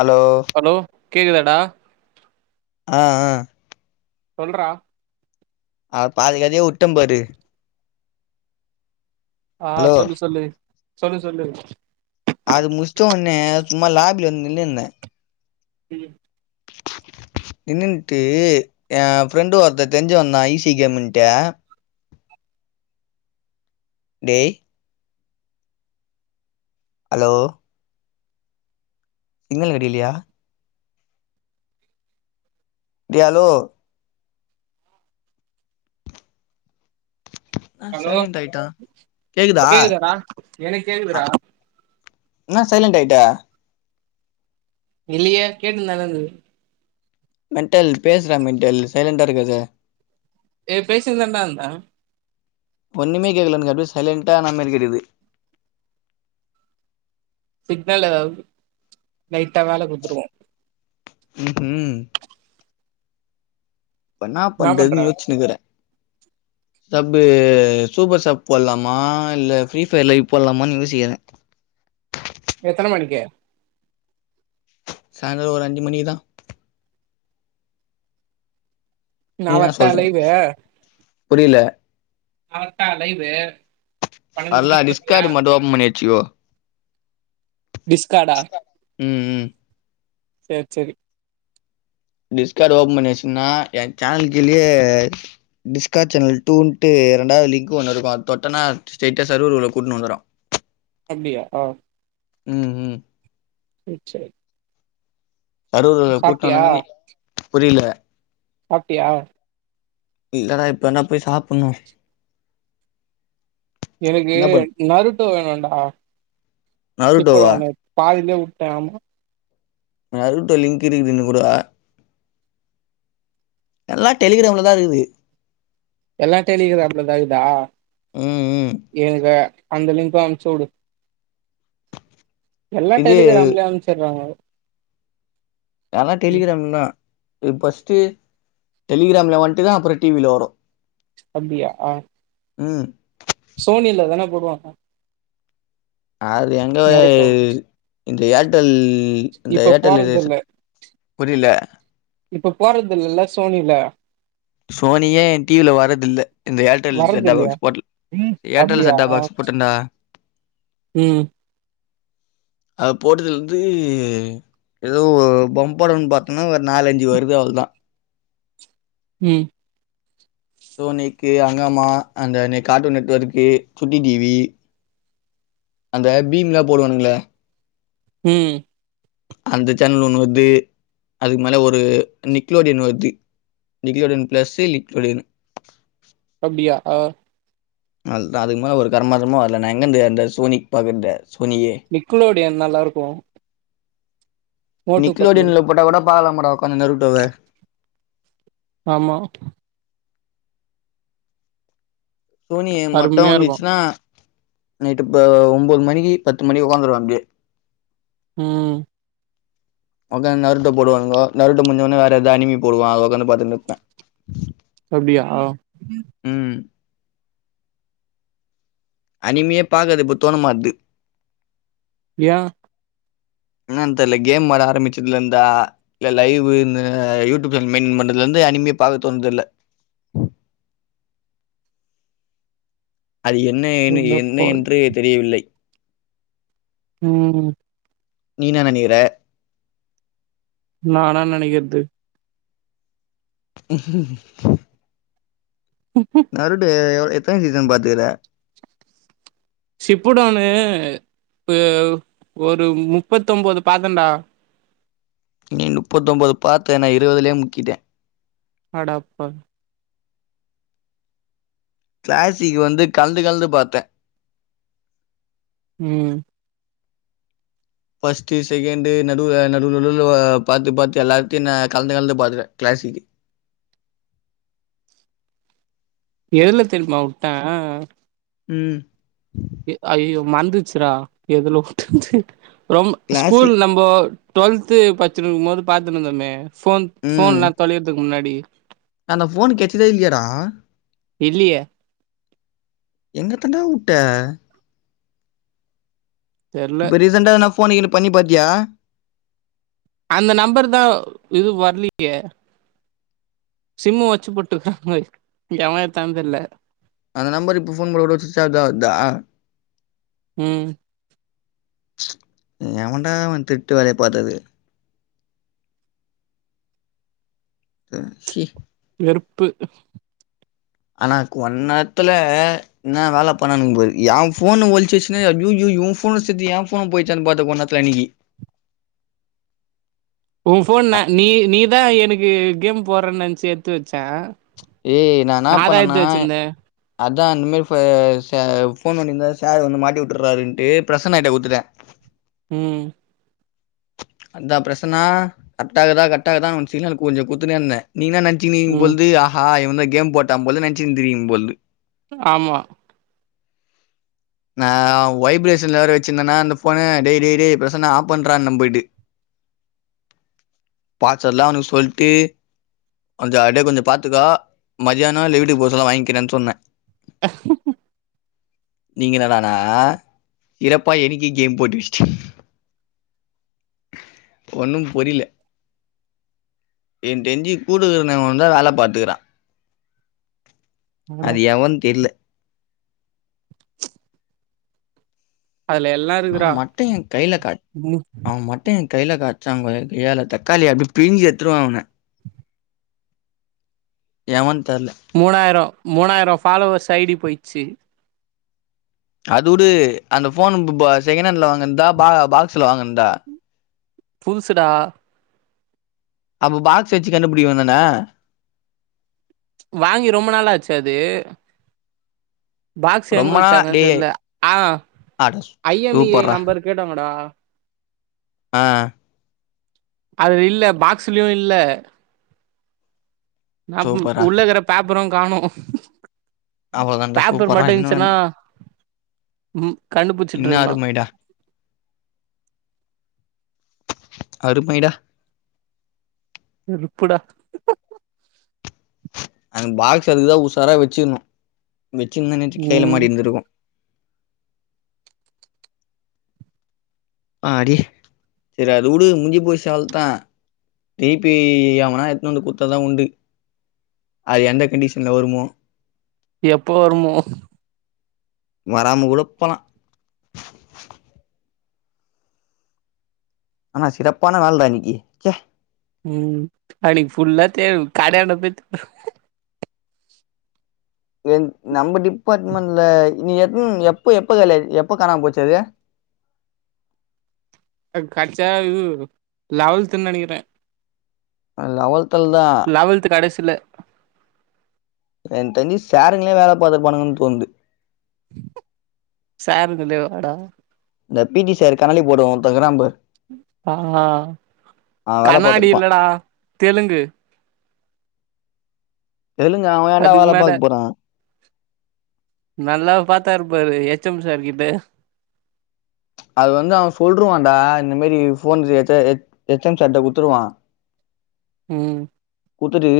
allow hello கேக்குதாடா ஆ ஆ சொல்றா ஆ பாதிகதைய உட்டே பாரு ஆ ஹலோ சொல்லு சொல்லு சொல்லு சொல்லு அது முஷ்டவுன்னே சும்மா லாபில வந்து நின்னுந்தே ம் நின்னுட்டு எ ஃப்ரெண்டு ஒருத்தே தெர்ஞ்சி வந்தா ஈசி கேமுன்ட்டு டேய் அலோ சிக்னல் கெடக்லையா டேய் அலோ என்ன ஹலோ சைலண்ட் ஆயிட்டா கேக்குதா கேக்குதாடா எனக் கேக்குதுடா இன்னா சைலென்ட்டாயிட்ட இல்லியே கேட் னுந்தான இருந்தது மென்ட்டல் பேசுறா மெண்டல் சைலண்டா இருக்காத ஏ பேசின்தாண்டா இந்தே ஒன்னுமே கேட்கல எனுக் அப்டியே சைலண்டா ஆனமாரி இருக்குது சிக்னல் எதாவ்து லைட்டா வேல குத்துருக்கு ம் ஹும் இப்ப என்னா பண்றதுன்னு யோச்சினுகுறே சப்பு சூப்பர் சாப் போட்லாமா இல்ல ஃப்ரீ ஃபயர் லைவ் போலாமான்னு யோசிக்குறே எத்தன மணிக்கு சாந்திர ஒரு அஞ்சு மணிக்குதா நா நீதா வர்ட்டா சொல்ற லைவு புரில அவே வந்டானா லைவ் வு அதெல்லா ரடிஸ்காடு மட்டு ஓபன் பண்ணி வச்சுக்கோ டிஸ்காடா ம் ம் சேரி சேரி டிஸ்காடு ஓபன் பண்ணிவச்சோம்னா என் சேனல் கீழயே டிஸ்கா சேனல் டூட்டு ரெண்டாவது லிங்க் ஒன்னு இருக்கு அது தொட்டனா ஸ்டேய்டா சர்வர் குள்ள கூட்டுனு வந்துரு [inaudible] அப்டியா ஆ ம் ம் ம் சேரி சர்வர் வர்ல கூப்ட்டு சாப்ட்டியா வந்தனா நீ புரியில சாப்ட்டியா இல்லடா இப்பதான்ட போய் சாப்புன்னோ எனக்கு என்ன பண் நருட்ட வேணுன்டா நருட்டோவா [unintelligible] பாதிலே உட்ட ஆமா நா அறுப்ட்ட லிங்க் இருக்குதுனியே குட்ரா எல்லா டெலிகிராம்ல தா இருக்து எல்லா டெலிகிராம்ல தா இக்தா ம் ம் என்க்கே அந்த லிங்க்க அம்ச்சுவுடு எல்லா இது டெலிகிராம்ல அம்ச்சிறாங்க எல்லா டெலிகிராம் தா இது ஃபர்ஸ்ட்டு டெலிகிராம்ல வந்ட்டு தா அப்புறோ டீ வில வரோ அப்டியா ம் சோனில தான போடுவாங்க அது எங்க நெருட்டோ இந்த ஏர்டெல் இந்த இப்ப ஏர்டெல் இரு போறதில்ல புரியில இப்ப போர்றது இல்லல்ல சோனில சோனியே என் டீ வில வரதுல்ல இந்த ஏர்டெல் செட்டாப் வர்றதில்லையா பாக்ஸ் போட்டு ஏர்டெல் அப்டியா செட்டாப் பாக்ஸ் போட்டனா ம் அது போட்டதுலந்து ஏதோ ஒரு பொம்படம் பாத்தன்னா ஒரு நாலஞ்சு வருது அவ்ளோ தா ம் சோனிக்கு அங்கம்மா அந்த net cartoon network Chutti T V அந்த பீம்லா போடுவானுங்ளே ம் அந்த சேனல் ஒன்னு வருது அதுக்கு மேல ஒரு நிக்லோடியன் வருது நிக்லோடியன் பிளஸ்சு நிக்லோடின் அப்டியா ஆ அதுதா அதுக்கு மேல ஒரு கருமாந்திரமு வரல நா எங்கேந்து அந்த சோனிக் பாக்குற்து சோனியே நிக்லோடியன் நல்லா இருக்கும் பட்லு நிக்லோடியன்ல போட்டா கூட பாக்கலாம்டா ஒக்காந்து நெருட்டோவ ஆமா சோனி ஐ மட்டோ அருமையா இருக்கு வந்துச்சுன்னா நைட்டு இப்ப ஒம்பது மணிக்கு பத்து மணிக்கு ஒக்காந்துருவே அப்டியே ம் ஒக்காந் நருட்ட போடுவானுங்க நருட்ட முஞ்ச ஒன்னே வேற எது அனிமி போடுவான் அத ஒக்காந்து பாத்துன்னுருப்ப அப்டியா ம் அனிமியே பாக்கது இப்போ தோண மாட்து ஏன் என்னான் தெரில கேம் வெளா ஆரமிச்சதுலந்தா இல்ல லைவ்வு ம யூடியூப் சேனல் மெயின்டன் பண்றதுலந்து அனிமே பாக்க தோன்துல்ல அது என்ன என்ன என்ன என்றே தெரியவில்லை ம் நீ என்ன நெனைக்கிற நா என்னா நெனைக்கற்து நறுடு எவ் எத்தன சீசன் பாத்துக்கற சிப்புடான்னு ஏ ஒரு முப்பத்தொம்போது பாத்தன்டா நீ நுப்பத்தொம்போது பாத்த நா இருவதுலியே முக்கிட்டே அடப்பாவி க்ளாசிக் வந்து கலந்து கலந்து பாத்த ம் ஃபஸ்ட்டு செகெண்டு நடுல நடுல நடுல ஆ பாத்து பாத்து எல்லாத்தையு நா கலந்து கலந்து பாத்துட க்ளாசிக்கு எதுல தெரியுமாவுட்ட ம் ஐயய்யோ மந்துச்சுரா எதுலவுட்டன்ட்டு ரொம்ப் ஸ்கூல் கிளாசிக் நம் போ டுவெல்த்து பட்ச்சின்னுருக்கும்போது பாத்துட்டுந்தோமே ஃபோன் ம் ஃபோன்லா தொலையறதுக்கு முன்னாடி அந்த ஃபோன்னு கெட்ச்சிதா இல்லையாடா இல்லியே எங்க தான்டாவுட்ட தெர்ல இப்ப ரீசண்ட்டா எதனா ஃபோன்னு கீன்னு பண்ணி பாத்தியா அந்த நம்பர்தா இது வர்லியே சிம்மு ஒட்ச்சசி போட்ருக்கா போல எவ எடுத்தான் தெர்ல அந்த நம்பர் இப்ப ஃபோன் போட்டாக்கூட சுச் ஆஃப்தா வர்தா ம் எவன்டா அவ திர்ட்டு வேலைய பாத்தது அ ஹி வெறுப்பு ஆனா கொன் நேர்த்துல என்னா வேல பண்ணானுங்க பாரு ஏ ஃபோன ஒழிச்சிவெச்சுன்னு அய்யய்யய்யோ உ ஃபோனு சேத்து ஏ ஃபோனு போய்ச்சானு பாத்த கொன்னேர்த்துல அன்னிக்கி உ ஃபோன் நா நீ நீதா எனக்கு கேம் போட்றன் நென்ச்சி எடுத்து வெச்ச ஏய் நா என்ன பண்ணன்னா அத்தா அந்தமாரி ஃபோ சா ஃபோன் நோண்டிருந்தா சார் வந்து மாட்டிவுட்டுர்ராருன்ட்டு ப்ரசனாக்கிட்ட குடுத்துட்ட ம் அத்தா ப்ரசனா கர்ட்டாக்குதா கர்ட்டாக்குதா ஒன்க்கு சிக்னல் கொஞ்சோ குட்த்துனேருந்த நீ என்னா நென் ம் தினிக்குப்பொழ்து அஹா இவ தா கேம் போட்டா போலன்னு நெனச்சிருந்தீர்கிங்க பொழ்து ஆமா நா வைப்ரேஷன்ல வேற வெச்சிருந்தனா அந்த ஃபோன டேய் டேய் டேய் ப்ரசன்னா ஆஃப் பண்றான்ன போய்ட்டு பாச்வேட்லா அவுனுக்கு சொல்ட்டு கொஞ்சோ அப்டே கொஞ்சோ பாத்துக்கோ மதியானோ இல்ல வீட்டுக்கு போ சொல்ல வாங்க்கிறன் சொன்ன நீங்க என்னடானா இறப்பா எனிக்கே கேம் போட்ருச்சு ஒன்னு புரியில என்க் தெரிஞ்சி கூட இருக்கிற எவனோதா வேல பாத்துக்குறா அது அடப் எவன் தெர்ல அதுல எல்லா நா இருக்குடா மட்டு எ கைல காட் ம் அவ மட் டு ஏ கைல கட்ச்சாங்க வை கொ கொய்யாள தக்காளிய அப்டி பிழிஞ்சி எட்த்துருவ அவன எவனு தெர்ல மூணாயிரம் மூணாயிரம் ஃபாலோவர்ஸ் ஐ டி போய்டுச்சு அது வுடு அந்த ஃபோன் செகண்ட் ஹேண்டில வாங்கந்தா பா பாக்ஸ்ல வாங்கந்தா புதுசுடா அப்ப பாக்ஸ் வச்சு கண்டுபுடிக்க வேண்டிய தானே வாங்கி ரொம்ப நாளா ஆச்சு அது பாக்ஸ் எங்க ரொம்ப நாளா வச்சாங்க டேய் தெர்ல ஆ ஆட ஐ எம் இ சூப்பர்ரா நம்பர் கேட்டாங்கடா ஆ அது இல்ல பாக்ஸ்லயும் இல்ல ந சூப்பர்ரா உள்ளக்கிற பேப்பரும் காணும் அவ்வளோதான்டா பேப்பர் சூப்பர்ரா மட்டும் இன்னும் இருந்துச்சுன்னா ம் கண்டுபிச்சுட்டு இன்னும் இருக்கலாம் அருமைடா அருமைடா வெறுப்புடா அந்த பாக்ஸ் அதுக்குதான் உசாரா வச்சிருணும் வச்சிருந்தா இன்னாச்சிக்கு கைல ம் மாட்டி இருந்திருக்கும் ஆடி சரி அது வுடு முஞ்சு போச்சு அவ்ல் தா திருப்பி எவனா எதுன்னு வந்து குத்தா தான் உண்டு அது எந்த கண்டிஷன்ல வருமோ எப்போ வருமோ வராம கூட போலாம் ஆனா சிறப்பான நாள் டா இன்னிக்கு ம் நாளைக்கு புல்லா தேடு கடையாண்ட போய் என் நம்ம டிபார்ட்மெண்ட்ல நீ எத்த எப்போ எப்போ காலியா எப்போ காணாம போச்சு அது அது கச்சா இது லெவெல்துன்னு நினைக்கிறேன் அ லவென்த்துல தான் லெவல் த்து கடைசில எனக்கு தெரிஞ்சி சாருங்களே வேலை பார்த்துருப்பானுங்களோன்னு தோண்ந்து சாருங்களே வாடா இந்த பிடி சார் கண்ணாடி போட்டவன் ஒருத்தன் இருக்கிறாம்பாரு ஆ வேல கண்ணாடி பாத்துருப்பா இல்லடா தெலுங்கு தெலுங்க அவன் என்னா அதுக்கு வேல மேல பாக்க போறான் நல்லா பாத்தாருப்பாரு எச் எம் சார் கிட்ட அது வந்து அவன் சொல்லிருவான்டா இந்த மாரி ஃபோன் கெடச்சா எச் எம் சார் கிட்ட குடுத்துருவான் ம் குத்துட்டு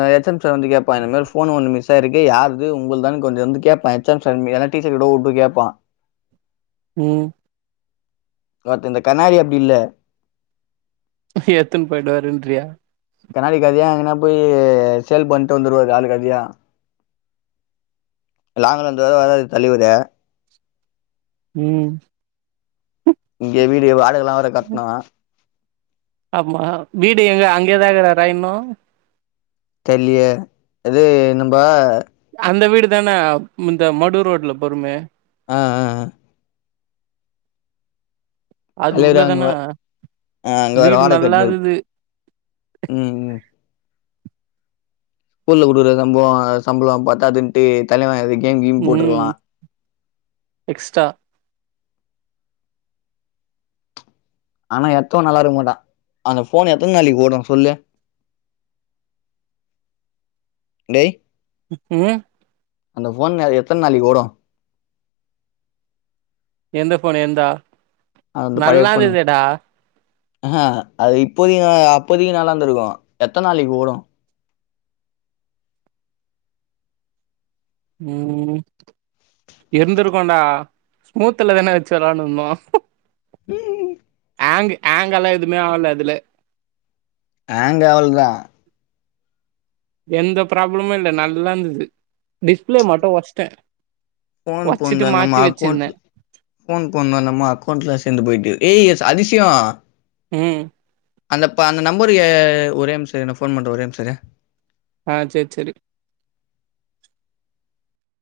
ஆ எச்எம் சார் வந்து கேப்பான் இந்த மாரி போன் ஒன்னு மிஸ் ஆயிருக்கு யாருது உங்கள் தான்னு கொஞ்சோ வந்து கேப்ப எச் எம் சார் எல்லா டீச்சர்கிட்ட உட்டு கேப்பான் ம் பட் இந்த கண்ணாடி அப்டி இல்ல எத்துன்னு போயி்டுவாருன்றியா கண்ணாடி கதையா எங்கனா போய் சேல் பண்ணிட்டு வந்துருவாரு ஆளு கதையா லாங்கல இந்து தான் வராரு தலைவரு ம் இங்க வீடு வாடகலாம் வேற கட்டனும் ஆமா வீடு எங்க அங்கதா இக்குறாரா இன்னு தெர்லியே இது நம்ப அந்த வீடு தான இந்த மடு ரோட்ல போறோமே அ அ அ அது கலைற அங்குவ உள்ளதானா ஆ அங்க வேற வீடு வாடக நல்லா கட்னிரு இருந்தது ம் ம் ஸ்கூல் ல குடுக்குற சம்பவோ சம்பளோ பத்தாதுட்டு தலைவெ இது கேம் கீம் போட்ருலா எக்ஸ்ட்டா ஆனா எத்தவொ நல்லாருக்க மாட்டா அந்த ஃபோன் எத்தன நாளக்கி ஓடு சொல்லு டேய் ம் அந்த ஃபோன் அது எத்தன நாளக்கி ஓடு எந்த ஃபோனு என்தா அது அந்த பழைய ஃபோனு ஆஹ அது இப்போதி அப்போதிக்கி நல்லாருந்துருக்கு எத்தன நாளக்கி ஓடு ம் இருந்திருக்குண்டா ஸ்மூத்துல தான வச்சு விளாண்டுருந்தோ ம் ம் ம் ஆங்கு ஆங்கல்லா எதுமே ஆகல அதுல ஹேங்க் ஆவலதா எந்த ப்ராப்ளமு இல்ல நல்லா இருந்தது டிஸ்பிளே மட்டு ஒடஸ்டே ஃபோன் போன்துல்ல நம்ம அக்கோண்ட் ஃபோன் போன்ணே நம்ம அக்கோண்ட்ல சேந்து போயிட்டு ஏய் எஸ் அதிசியோ ம் அந்த ப அந்த நம்பரு அ அ ஒரே ஒரு நிம்ஷ இரு நா ஃபோன் பண்றே ஒரே ஒரு நிம்ஷ இரு ஆ செர் செரி